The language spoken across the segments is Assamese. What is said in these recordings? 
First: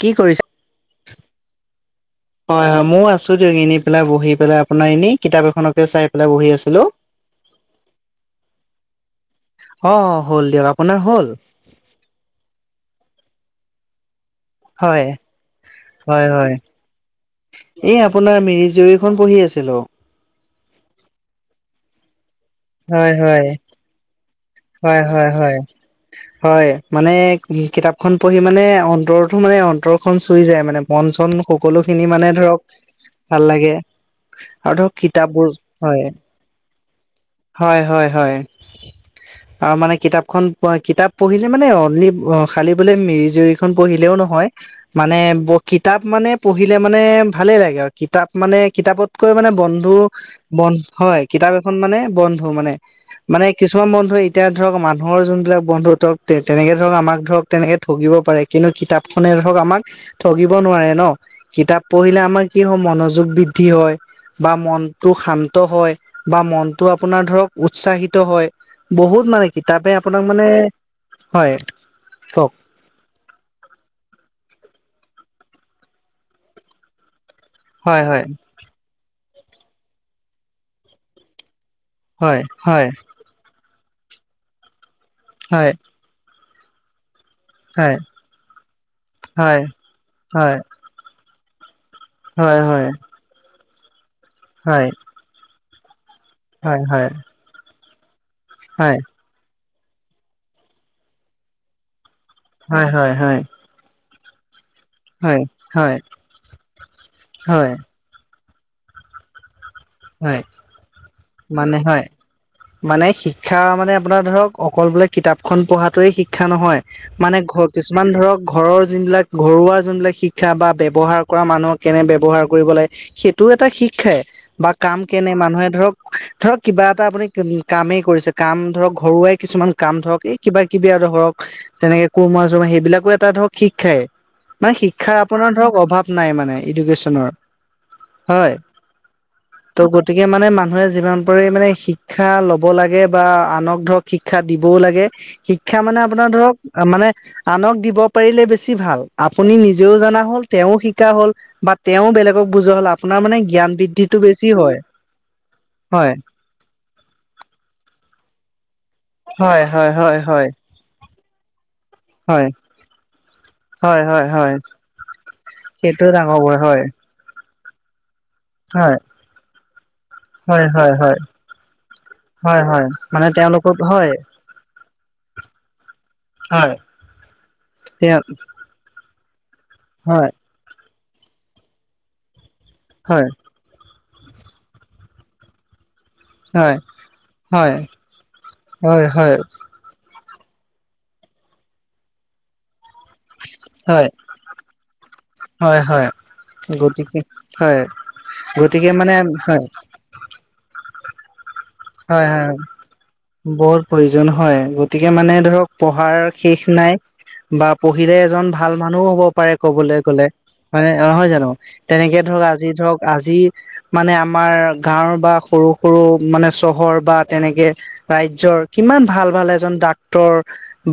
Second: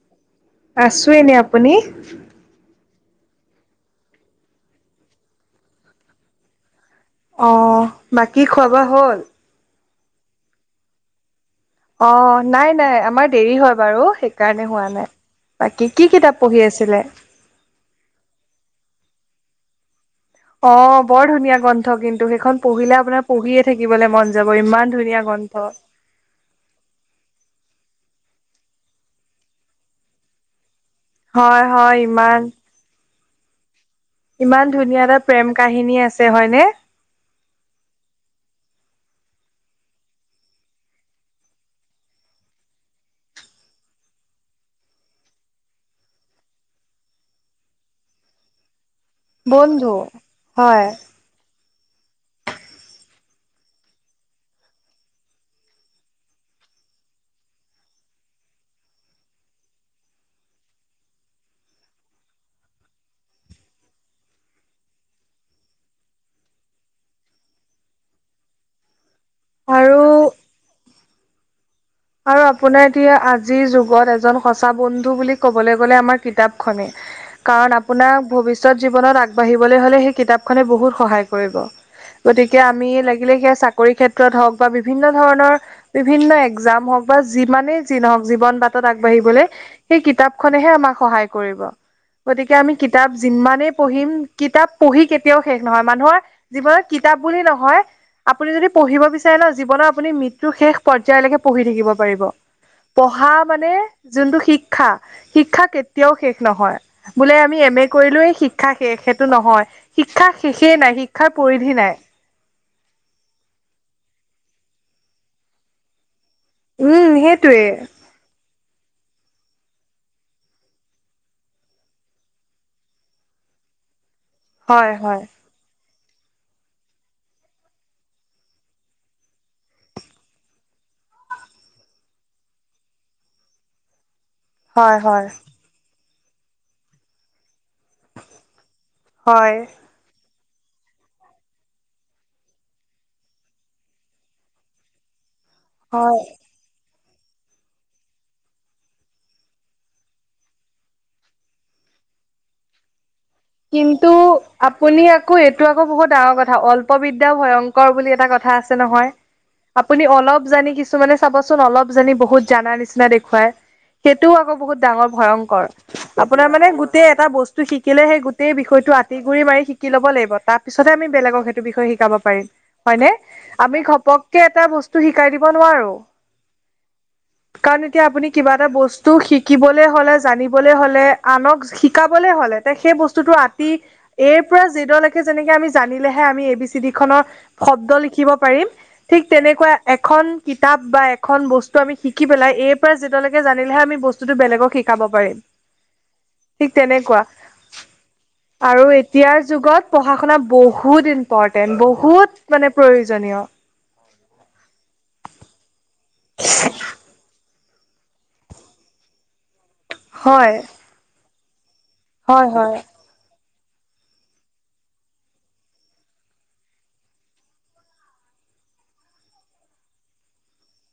কি কৰিছা? আছো এনে আপুনি? হয় হয় ময়ও আছো দিয়ক এনে পেলাই বহি পেলাই আপোনাৰ এনেই কিতাপ এখনকে চাই পেলাই বহি আছিলো। অহ, বাকী খোৱা - বোৱা হ'ল? অ হ'ল দিয়ক, আপোনাৰ হ'ল? অ নাই নাই আমাৰ দেৰি হয় বাৰু সে কাৰণে হোৱা হয় নাই, বাকী কি হয় কিতাপ হয় পঢ়ি আছিলে? এই আপোনাৰ মিৰি জীয়ৰীখন পঢ়ি আছিলোঁ। অ বৰ ধুনীয়া গ্ৰন্থ কিন্তু সেইখন পঢ়িলে হয় আপোনাৰ হয় পঢ়িয়ে থাকিবলৈ মন যাব ইমান হয় ধুনীয়া হয় গ্ৰন্থ হয়। হয় মানে কিতাপখন পঢ়ি মানে অন্তৰতো মানে অন্তৰ খন চুই যায় মানে মন চন হয় হয় সকলোখিনি মানে ইমান ধৰক ভাল লাগে। ইমান আৰু ধৰক ধুনীয়া এটা কিতাপবোৰ প্ৰেম কাহিনী হয় আছে হয়নে? হয় হয় হয়। আৰু মানে কিতাপখন প কিতাপ পঢ়িলে মানে অনলি খালি বোলে মিৰি জুৰি খন পঢ়িলেও নহয় মানে প কিতাপ মানে পঢ়িলে মানে ভালে লাগে আৰু কিতাপ মানে কিতাপত কৈ মানে বন্ধু বন হয় কিতাপ এখন মানে বন্ধু মানে - মানে কিছ মান বন্ধুৱে এতিয়া ধৰক মানুহৰ যোনবিলাক বন্ধু ধৰক তেনেকে ধৰক আমাক ধৰক তেনেকে ঠগিব পাৰে কিন্তু কিতাপখনে ধৰক আমাক ঠগিব নোৱাৰে ন, কিতাপ পঢ়িলে আমাৰ কি হয় মনোযোগ বৃদ্ধি হয়। বা মনটো শান্ত হয় বা মনটো আপোনাৰ ধৰক উৎসাহিত হয়। বহুত মানে কিতাপে আপোনাক আৰু মানে হয়। আৰু কওক আপোনাৰ এতিয়া আজিৰ যুগত এজন সঁচা বন্ধু বুলি কবলৈ গ'লে আমাৰ কিতাপখনে। [inaudible] কাৰণ হয় আপোনাৰ হয় ভৱিষ্যত জীৱনত আগবাঢ়িবলৈ হ'লে সেই কিতাপখনে বহুত সহায় কৰিব। হয় গতিকে হয় আমি লাগিলে সেয়া চাকৰি ক্ষেত্ৰত হওঁক বা বিভিন্ন ধৰণৰ হয় বিভিন্ন এক জাম হওক বা যিমানে হয় যি নহওঁক জীৱন বাটত আগবাঢ়িবলে হয় সেই হয় কিতাপখনেহে আমাক সহায় কৰিব। গতিকে হয় আমি হয় কিতাপ যিমানেই পঢ়িম কিতাপ হয় পঢ়ি কেত তিয়াও শেষ নহয়, মানুহৰ হয় জীৱনত হয় কিতাপ বুলি নহয় আপুনি যদি হয় পঢ়িব বিচ চে ন' জীৱনৰ আপুনি মৃত্যু শেষ পৰ্যায়লৈকে পঢ়ি থাকিব পাৰিব, হয় হয় হয় পঢ়া হয় মানে যোনটো শিক্ষা - শিক্ষা হয় কেতিয়াও শেষ নহয়, বোলে আমি হয় এম এ কৰিলোয়েই শিক ক্ষা শেষ সেইটো নহয় শিক্ষা হয় শেষেই নাই শিক- মানে হয় মানে শিক্ষা মানে আপোনাৰ ধৰক অকল বোলে কিতাপখন পঢ়াটোৱে শিক্ষ- ক্ষা নহয় উম মানে সেইটোৱে ঘৰ কিছু- মান ধৰক ঘৰৰ যোনবিলাক ঘৰুৱা যোনবিলাক শিক্ষা বা ব্যৱহাৰ কৰা মানুহক কেনে ব্যৱহাৰ কৰিব লাগে। সেইটোও এটা শিক্ষাই বা হয় কাম হয় কেনে মানুহে ধৰক- ধৰক কিবা এটা আপুনি কামেই কৰিছে কাম ধৰক ঘৰুৱাই কিছুমান কাম ধৰক এই- কিবা কিবি আৰু ধৰক তেনেকে কোৰমা চমা সেইবিলাকো এটা ধৰক শিক্ষাই। মানে হয় শিক্ষাৰ হয় আপোনাৰ ধৰক অভাৱ নাই মানে এডুকেশ্যনৰ। হয়, হয় ত' গতিকে মানে মানুহে- যিমান পাৰে মানে শিক্ষা লব লাগে, বা আনক ধৰক শিক্ষা দিবও লাগে। শিক্ষা মানে হয়। আপোনাৰ ধৰক মানে- আনক দিব পাৰিলে বেছি ভাল আপুনি নিজেও জনা হল তেও শিকা হল। বা তেওঁ বেলেগক বুজোৱা হ'লে আপোনাৰ মানে- জ্ঞান কিন্তু বৃদ্ধিটো বেছি হয় আপুনি আ- আকৌ এইটো আকৌ বহুত হয় ডাঙৰ কথা অল্প বিদ্যা ভয়ংকৰ বুলি এটা কথা আছে নহয়। হয় হয় আপুনি হয় অলপ হয় জানি কিছুমানে চাবচোন অলপ জানি বহুত হয় জানা নিচিনা দেখুৱাই। হয় হয় সেইটোও হয় আকৌ বহুত ডাঙৰ ভয়ংকৰ সেইটো ডাঙৰ আপোনাৰ বৰ মানে হয় গোটেই এটা বস্তু শিকিলে সেই গোট- সেই বিষয়টো হয় আতিগুৰি মাৰি শিকি লব লাগিব তাৰ হয় হয় পিছতহে আমি হয় বেলেগক সেইটো বিষয় শিকাব পাৰিম। হয় হয় হয়নে মানে তেওঁলোকক আমি হয় ঘপক- কে এটা বস্তু শিকাই দিব নোৱাৰো হয় কাৰণ এতিয়া তেওঁ আপুনি কিবা এটা বস্তু- তটো শিকিবলৈ হ'লে হয় জানিবলৈ হ'লে আনক শিকাবলে হ'লে তে সেই হয় বস্তুটো আত- তী এ ৰ পৰা জেড ৰ লৈ - যেনেকে আমি জানিলেহে আমি এ বি হয় চি ডি খনৰ হয় শব্দ লিখিব পাৰিম হয় হয় ঠিক তেনেকুৱা- এখন কিতাপ বা এখন বস্তু আমি শিকি পেলাই এই- যিয়ালৈকে জানিলেহে আমি হয় বস্তুটো বেলেগক শিকাব পাৰিম হয় হয় ঠিক গতিকে তেনেকুৱা। হয়। আৰু গতিকে মানে এতিয়াৰ হয় যুগত পঢ়া শুনা বহুত ইম্পৰটেণ্ট হয় হয় বহুত মানে প্ৰয়োজনীয়। বহুত প্ৰয়োজন হয় গতিকে মানে ধৰক পঢ়াৰ শেষ নাই। বা পঢ়িলে এজন ভাল মানুহও হব পাৰে কবলৈ গলে হয় হয়নে অ হয় জানো। তেনেকে ধৰক হয় আজি হয় ধৰক আজি মানে আমাৰ গাঁওৰ বা সৰু সৰু মানে স- চহৰ বা তেনেকে ৰাজ্যৰ কিমান ভাল ভাল এজন ডাক্তৰ-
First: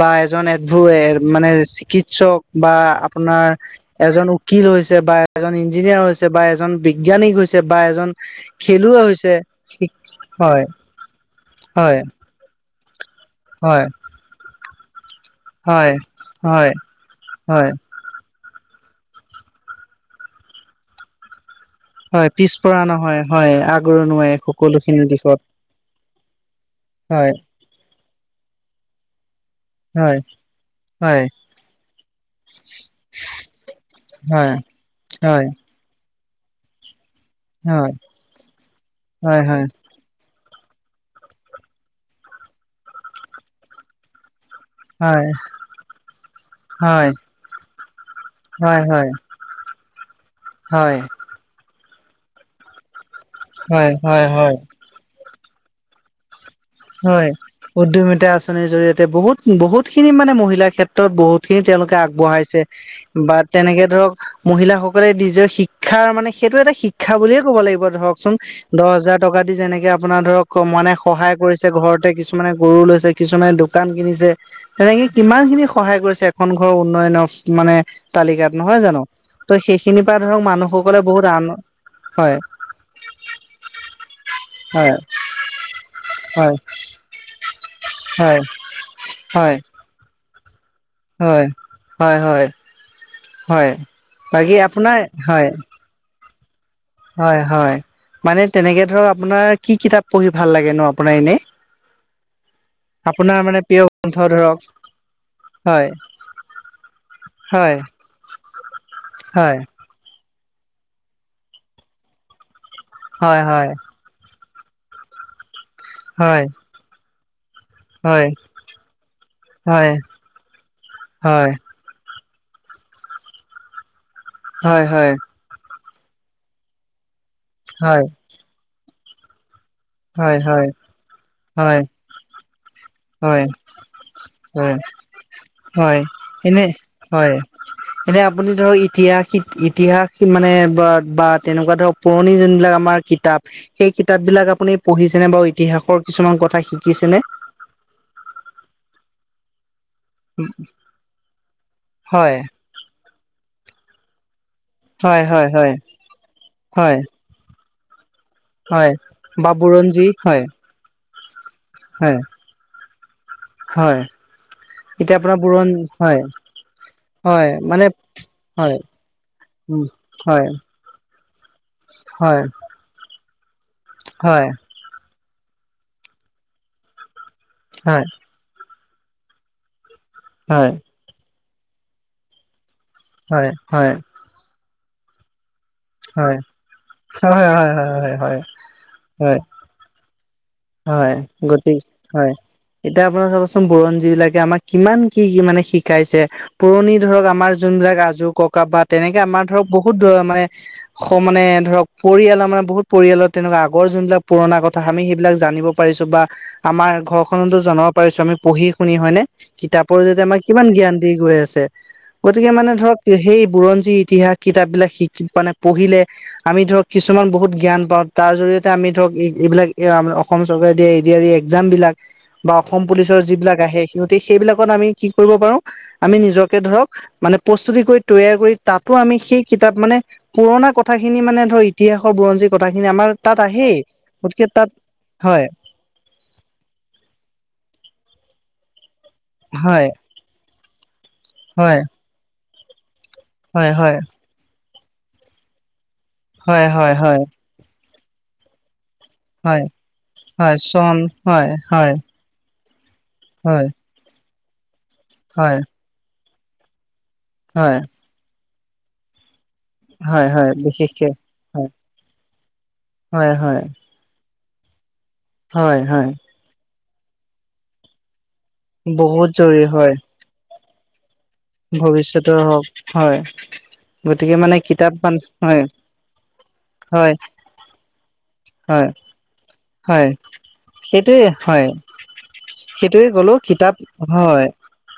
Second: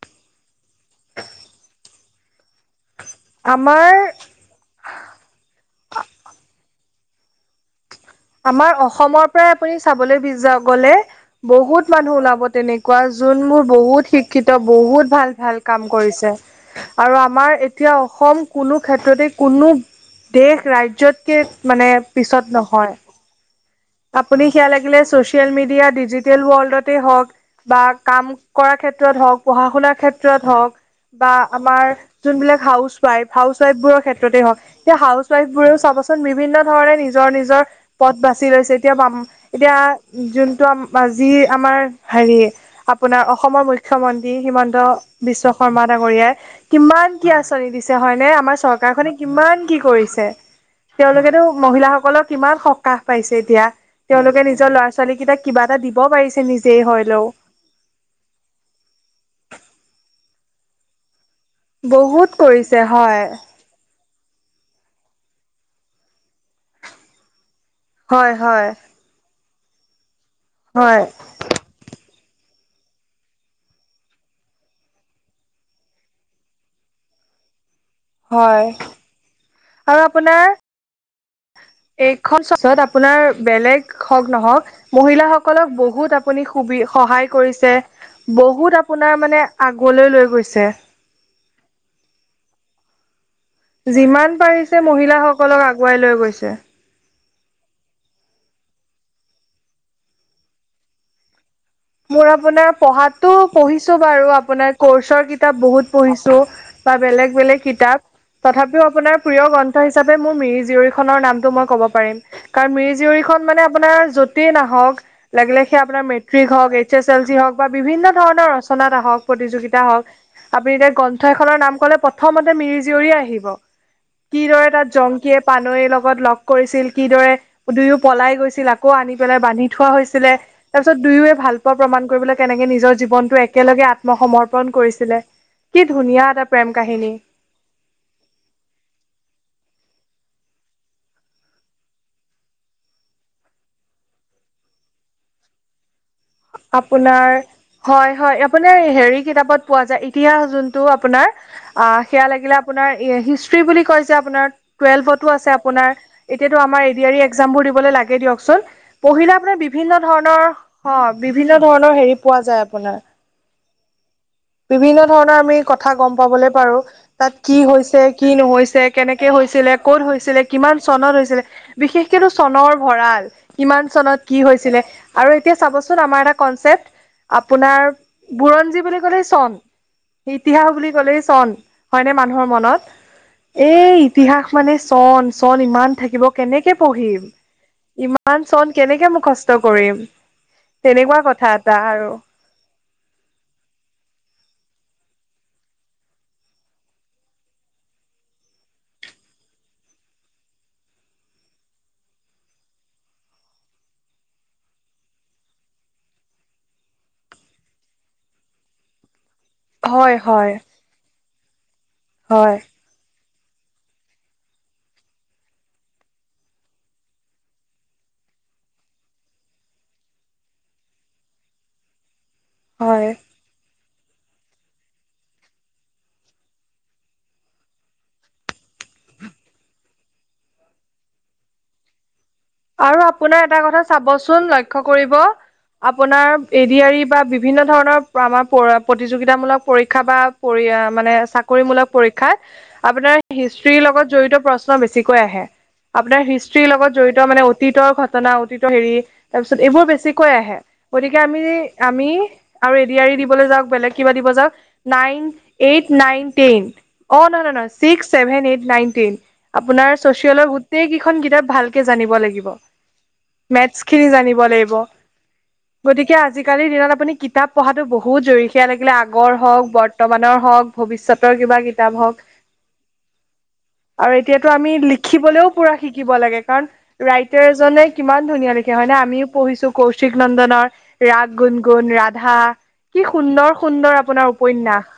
বা এজন এবোৰ এ মানে চিকিৎসক বা আপোনাৰ আমাৰ এজন উ- কিল হৈছে বা এজন ইঞ্জিনিয়াৰ হৈছে বা এজন বিজ্ঞানী হৈছে বা এজন- আমাৰ খেলুৱৈ অসমৰ হৈছে পৰাই আপুনি চাবলৈ বিজ হয় আগলে বহুত হয় মানুহ ওলাব তেনে- কোৱা যোন মোৰ হয় বহুত শিক্ষিত বহুত ভাল- ভাল কাম হয় কৰিছে হয় আৰু আমাৰ হয় এতিয়া অসম- কোনো ক্ষেত্ৰতে কোনো দেশ ৰাজ্যতকৈ মানে পিছত নহয়। হয় হয় আগৰণ- আপুনি সেয়া লাগিলে ছচিয়েল মিডিয়া ডিজিটেল ৱৰ্ল্ডতে হয় হওক- বা কাম কৰাৰ ক্ষেত্ৰত হওঁক পঢ়া শুনাৰ হয় ক্ষেত্ৰত হওঁক- হয় বা আমাৰ যোনবিলাক হাউচ ৱাইফ হাউচ ৱাইফবোৰৰ ক্ষেত্ৰতে হয় হওক। স হাউচ হয় ৱাইফ বোৰেও চাব - চ বিভিন্ন ধৰণে নিজৰ নিজৰ হয় পথ বাছি লৈছে এতিয়া বাম হয় হয় এতিয়া- যোনটো আম আজি আমাৰ হেৰি আপোনাৰ অসমৰ মু- মন্ত্ৰী হিমন্ত হয় বিশ্ব শৰ্মা ডাঙৰীয়াই- হয় কিমান কি আঁচনি দিছে হয়নে আমাৰ হয় হয় হয় চৰকাৰখনে কিমান কি কৰিছে। হয় তেওঁলোকেতো মহিলাসকলক- কিমান সকাহ পাইছে এতিয়া হয় হয় তেওঁলোকে হয়। নিজৰ ল'ৰা ছোৱালী কেইটাক কিবা এটা দিব পাৰিছে নিজ- হয় উদোমিতা আঁচনিৰ জৰিয়তে বহুত বহুত খিনি মানে মহিলা ক্ষেত্ৰ- ক্ষেত্ৰত বহুতখিনি তেওঁলোকে বহুত আগবঢ়াইছে কৰিছে হয় বাত - তেনেকে ধৰক, মহিলাসকলে নিজৰ শিক্ষাৰ মানে, সেইটো এটা, শিক্ষা বুলিয়ে ক'ব লাগিব। ধৰকচোন, হয় হয় দহ হাজাৰ টকা দি, যেনেকে আপোনাৰ ধৰক, মানে, হয় সহায় কৰিছে। ঘৰতে কিছুমানে, গৰু লৈছে। কিছুমানে, দোকান কিনিছে। তেনেকে, কিমান খিনি সহায় কৰিছে, এখন ঘৰৰ উন্নয়নৰ মানে, তালিকাত হয় নহয়, জানোঁ? ত' সেইখিনিৰ পৰা ধৰক, মানুহসকলে বহুত আন এই, হয় [unintelligible] আপোনাৰ, বেলেগ হওঁক, নহওঁক হয় মহিলাসকলক, বহুত আপুনি হয় সুবি, সহায় কৰিছে। হয় বহুত আপোনাৰ মানে, হয় আগলৈ লৈ গৈছে। হয়, হয়, হয়। হয় যিমান বাকী পাৰিছে, আপোনাৰ হয় মহিলাসকলক আগুৱাই লৈ গৈছে। হয়, হয়। মানে, তেনেকে ধৰক, আপোনাৰ কি কিতাপ পঢ়ি ভাল লাগে, ন' আপোনাৰ এনে? মোৰ আপোনাৰ, পঢ়াতো মানে প্ৰিয় পঢ়িছোঁ গ্ৰন্থ বাৰু। ধৰক আপোনাৰ, কোৰ্চৰ কিতাপ হয় বহুত পঢ়িছোঁ। বা বেলেগ-বেলেগ হয় কিতাপ। ‌ তথাপিও আপোনাৰ, হয় প্ৰিয় হিচাপে, মোৰ মিৰি জীয়ৰী খনৰ নামটো, মই ক'ব পাৰিম। কাৰণ, মিৰি জীয়ৰী হয় খন মানে, হয় আপোনাৰ য য'তেই নাহক, লাগিলে সেই, আপোনাৰ হয় মেট্ৰিক হওঁক এইছ এছ এল চি হওঁক বা বিভিন্ন হয় ধৰণৰ ৰচনাত হওঁক, প্ৰতিযোগিতা হয় হওঁক। আপুনি এতিয়া, গ্ৰন্থ এখনৰ নাম ক'লে, প্ৰথমতে মিৰি জীয়ৰীয়ে আহিব। কিদৰে, হয় তাত হয় জংকীয়ে পানৈৰ লগত, লগ কৰিছিল। কিদৰে, দুয়ো হয় পলাই গৈছিল। আকৌ, আনি পেলাই বান্ধি থোৱা হয় হৈছিলে। হয় হয় তাৰপিছত, দুয়োয়ে ভাল পোৱা হয় প্ৰমাণ কৰিবলৈ, কেনেকে নিজৰ জীৱনটো হয় একেলগে, আত্মসমৰ্পন হয় কৰিছিলে। কি হয় ধুনীয়া এটা এনে প্ৰেম কাহিনী! [unintelligible] এনে, আপুনি ধৰক, ইতিহাস-ইতিহাস মানে বা তেনেকুৱা ধৰক, পুৰণি যোনবিলাক আমাৰ কিতাপ, সেই কিতাপ বিলাক, আপুনি পঢ়িছেনে বা ইতিহাসৰ? কিছুমান কথা শিকিছেনে আপোনাৰ, হয়, হয়। আপোনাৰ, হেৰি কিতাপত পোৱা যায়। ইতিহাস যোনটো আপোনাৰ, আঁ সেয়া হয় লাগিলে, আপোনাৰ হিষ্ট্ৰি বুলি কয় যে, আপোনাৰ। হয় টুৱেলভতো হয় আছে হয় আপোনাৰ। এতিয়াতো, আমাৰ হয় এ ডি এৰি একজামবোৰ দিবলৈ লাগে, দিয়ক চোন। হয় পঢ়িলে বা আপোনাৰ, বিভিন্ন বুৰঞ্জী হয় ধৰণৰ অ'! বিভিন্ন ধৰণৰ, হেৰি হয় পোৱা যায় আপোনাৰ। হয়! বিভিন্ন এতিয়া আপোনাৰ ধৰণৰ, আমি বুৰণ কথা গম হয় পাবলৈ পাৰোঁ। তাত হয় কি মানে হৈছে, কি ন হয় হৈছে, কেনেকে হৈছিলে, উম ক'ত হৈছিলে, হয় কিমান? চনত হৈছিলে। বিশেষকেতো হয় চনৰ ভঁৰাল, কিমান চনত, কি হয় হৈছিলে? আৰু এতিয়া চাবচোন? আমাৰ এটা কনচেপট, আপোনাৰ হয় বুৰঞ্জী বুলি ক'লে চন। ইতিহাস হয় বুলি ক'লেই, চন। হয়নে, মানুহৰ মনত? হয় হয় এই, ইতিহাস মানে, চন-চন ইমান থাকিব, হয় কেনেকে পঢ়িম? হয় হয় হয় হয় হয় হয় হয় ইমান চন, কেনেকে হয় মুৰ্খস্থ কৰিম? হয় তেনেকুৱা কথা গতি এটা আৰু। হয় এতিয়া, আপোনাৰ চাবচোন? বুৰঞ্জী বিলাকে, আমাক কিমান, কি কি মানে, শিকাইছে। পুৰণি ধৰক, আমাৰ যোনবিলাক, আজো-ককা বা তেনেকে, আমাৰ ধৰক, বহুত ধৰ মানে, মানে ধৰক, পৰিয়ালৰ মানে, বহুত পৰিয়ালৰ তেনেকুৱা। আগৰ যোনবিলাক পুৰণা কথা, আমি সেইবিলাক জানিব পাৰিছোঁ বা আমাৰ ঘৰখনতো জনাব পাৰিছোঁ। আমি পঢ়ি শুনি হয়নে? কিতাপৰ হয় জৰিয়তে, আমাক হয় কিমান জ্ঞান দি গৈ আছে। গতিকে, হয় মানে ধৰক সেই বুৰঞ্জী, ইতিহাস, কিতাপ বিলাক শিকি মানে, পঢ়িলে। আমি ধৰক, কিছুমান বহুত জ্ঞান পাওঁ। তাৰ জৰিয়তে, আমি ধৰক, এইবিলাক, এ অসম চৰকাৰে দিয়া, এ ডি এৰি একজামবিলাক বা অসম হয় পুলিচৰ, যিবিলাক আহে। গতিকে, সেইবিলাকত আমি, কি কৰিব পাৰোঁ, আমি নিজকে, ধৰক মানে, প্ৰস্তুতি কৰি, তৈয়াৰ কৰি, তাতো আমি, সেই কিতাপ মানে, পুৰণা কথা খিনি মানে, ধৰ ইতিহাসৰ বুৰঞ্জী আৰু আপোনাৰ, এটা কথা চাবচোন? তাত লক্ষ্য কৰিব। হয় আপোনাৰ, এ ডি এৰি বা বিভিন্ন ধৰণৰ, আমাৰ প্ৰতিযোগিতামূলক হয় পৰীক্ষা বা পৰি মানে, চাকৰি হয় মূলক পৰীক্ষাত, আপোনাৰ হয় হিষ্ট্ৰীৰ হয় লগত জড়িত প্ৰশ্ন বেছিকৈ আহে। আপোনাৰ, হয় হিষ্ট্ৰীৰ হয় লগত জড়িত হয় মানে অতীতৰ ঘটনা, অতীতৰ হেৰি তাৰপিছত হয় এইবোৰ বেছিকৈ হয় আহে। চন গতিকে হয় হয় আমি-আমি আৰু এ ডি এৰি দিবলৈ হয় যাওঁক, বেলেগ কিবা দিব যাওঁক নাইন, হয় এইট, নাইন, টেন অ, নহয়-নহয়-নহয় হয়, six, seven, eight, nine, ten. আপোনাৰ হয়, চচিয়েলৰ হয়, গোটেই বিশেষকে কেইখন কিতাপ হয়, ভালকে জানিব লাগিব। হয়, হয়, মেথচ খিনি জানিব লাগিব। হয়, হয়, গতিকে আজিকালিৰ দিনত আপুনি কিতাপ পঢ়াটো বহুত জৰুৰী। সেয়া লাগিলে বহুত আগৰ হওঁক, জৰুৰী হয়, বৰ্তমানৰ হওঁক ভৱিষ্যতৰ কিবা কিতাপ হওঁক। ভৱিষ্যতৰ হওক হয়, আৰু গতিকে এতিয়াতো মানে আমি কিতাপ মান লিখিবলৈও হয়, পুৰা শিকিব লাগে। কাৰণ হয়, ৰাইটাৰজনে কিমান ধুনীয়া লিখে হয় নে? আমিও পঢ়িছোঁ হয়, কৌশিক নন্দনৰ, সেইটোৱে ৰাগ হয়, গুণ-গুণ, ৰাধা কি সেইটোৱে ক'লো কিতাপ সুন্দৰ-সুন্দৰ আপোনাৰ হয়, উপন্যাস।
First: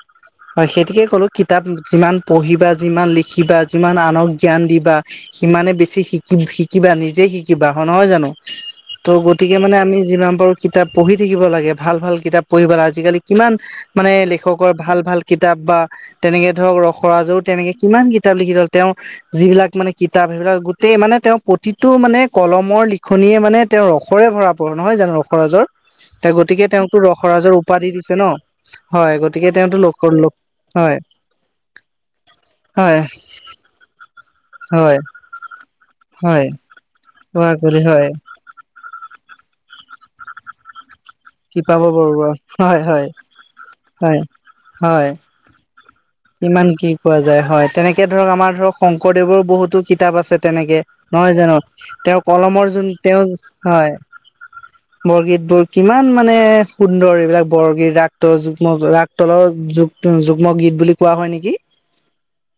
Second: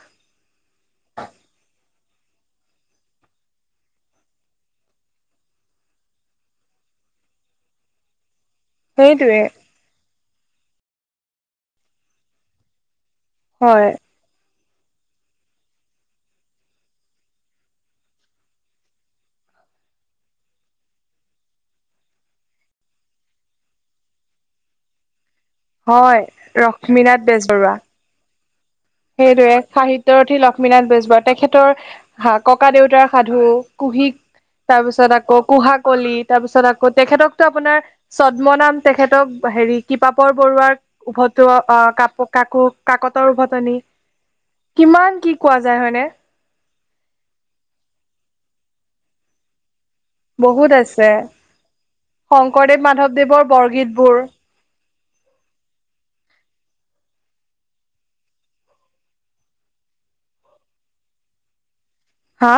হয় সেইতিকে ক'লোঁ কিতাপ যিমান পঢ়িবা, যিমান লিখিবা, যিমান আনক জ্ঞান দিবা সিমানে বেছি শিকি শিকিবা নিজে শিকিবা হয় নহয় জানো? ত' সেইটোৱে গতিকে মানে আমি যিমান পাৰো কিতাপ পঢ়ি থাকিব লাগে ভাল ভাল কিতাপ পঢ়িব লাগে। আজিকালি কিমান হয় মানে লেখকৰ ভাল-ভাল কিতাপ বা তেনেকে ধৰক ৰসৰাজও তেনেকে কিমান কিতাপ লিখি গ'ল, তেওঁৰ যিবিলাক মানে কিতাপ সেইবিলাক গোতেই মানে তেওঁ প্ৰতিটো মানে কলমৰ লিখনিয়ে মানে তেওঁ ৰসৰে ভৰা নহয় জানো ৰসৰাজৰ? হয় ত গতিকে তেওঁকতো লক্ষ্মীনাথ ৰসৰাজৰ বেজবৰুৱা উপাধি দিছে ন? হয়। গতিকে তেওঁতো ল ৰথী লক্ষ্মীনাথ বেজবৰুৱা তেখেতৰ হা, ককা হয় দিওঁতাৰ সাধু, কুহিক হয়। তাৰপিছত আকৌ কুহা কলি। হয় তাৰপিছত আকৌ তেখেটকটো আপোনাৰ হয় পদ্মনাম তেখেতক হেৰি কৃপাপৰ বৰুৱাৰ উভতো অ কৃপাবৰ কাপো বৰুৱা কাকো হয় হয় কাকতৰ উভতনি। হয় হয় কিমান কি কোৱা যায় হয়নে? ইমান কি কোৱা যায় হয়, তেনেকে ধৰক আমাৰ ধৰক শংকৰদেৱৰো বহুতো কিতাপ আছে বহুত তেনেকে আছে নহয় জানো? তেওঁ কলমৰ শংকৰদেৱ যোন তেওঁ মাধৱদেৱৰ হয়। বৰগীতবোৰ বৰগীত বোৰ কিমান মানে সুন্দৰ এইবিলাক বৰগীত ৰাক্ত যুগ্ম ৰা তল যুগ যুগ্ম গীত বুলি কোৱা হয় নেকি? হা?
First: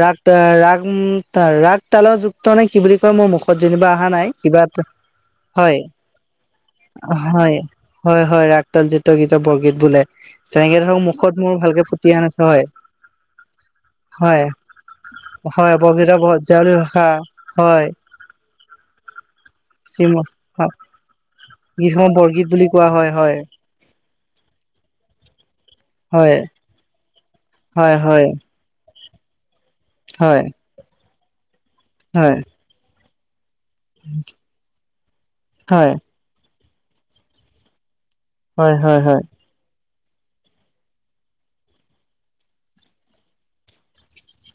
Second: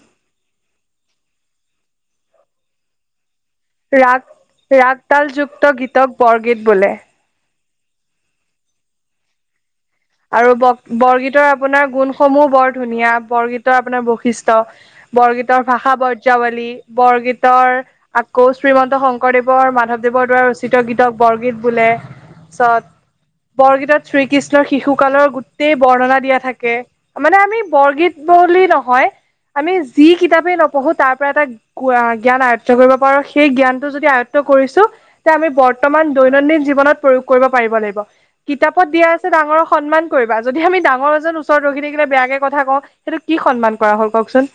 ৰাগ-ৰাগ-ৰাগ তালাও যুক্ত নে কি বুলি মোৰ মুখত যেনিবা অহা ৰাগ নাই কিবা এ ৰাগ তালযুক্ত হয়। গীতক বৰগীত বোলে হয়, হয়, হয় ৰাগতাল জিত গীতৰ বৰগীত বোলে। আৰু বৰ তেনেকে ধৰক মুখত বৰগীতৰ মোৰ ভালকে আপোনাৰ ফুটি অহা নাছিল গুণসমূহ হয় বৰ ধুনীয়া, বৰগীতৰ আপোনাৰ হয় বৈশিষ্ট্য। বৰগীতৰ হয় ভাষা বৰগীতৰ বৰ্যাবলি, ভজাৱলী ভাষা বৰগীতৰ হয় আকৌ শ্ৰীমন্ত শংকৰ শংকৰদেৱৰ মাধৱদেৱৰ দ্বাৰা গীতসমূহ ৰচিত গীতক বৰগীত বোলে। বৰগীত বুলি কোৱা হয় হয় তাৰপিছত বৰগীতত শ্ৰীকৃষ্ণৰ শিশুকালৰ গোট ই বৰ্ণনা হয় দিয়া থাকে। মানে আমি হয় বৰগীত বুলি নহয়, আমি যি হয় কিতাপেই নপঢ়ো তাৰ পৰা এটা হয় জ্ঞান আৰ্য কৰিব পাৰোঁ, সেই জ্ঞান যদি আয়ত্ব কৰিছোঁ, তে আমি হয় বৰ্তমান দৈনন্দিন জীৱনত প্ৰয়োগ কৰিব পাৰিব লাগিব। কিতাপত হয় হয় হয় দিয়া হয় আছে ডাঙক সন্মান কৰিবা। যদি আমি ডাঙৰ এজন ওচৰত ৰখি থাকিলে বেয়াকে কথা কওঁ সেইটো কি সন্মান কৰা হ'ল কওঁকচোন,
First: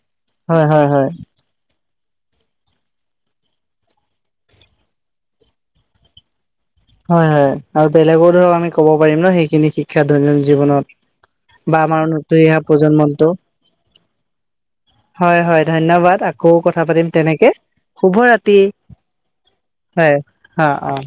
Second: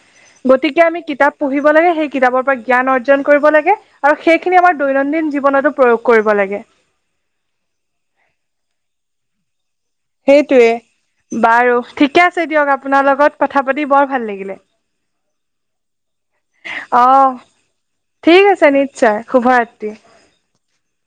গতিকে হয় হয় হয় আমি কিতাপ পঢ়িব লাগে সেই কিতাপৰ পৰা জ্ঞান অৰ্জন কৰিব লাগে। আৰু সেইখিনি আমাৰ দৈনন্দিন জীৱনতো প্ৰয়োগ কৰিব লাগে। হয়, হয় আৰু বেলেগো ধৰক আমি কব পাৰিম ন সেইখিনি শিক্ষা দৈনন্দিন সেইটোৱে জীৱনত। বাৰু বা আমাৰ ঠিকে নতুন আছে অহা দিয়ক আপোনাৰ প্ৰজন্মটো লগত কথা পাতি বৰ ভাল লাগিলে। হয়, হয় ধন্যবাদ আকৌ কথা অ পাতিম তেনেকে। শুভ ঠিক ৰাতি আছে নিশ্চয় শুভ ৰাত্ৰি। হয় অ', অ'।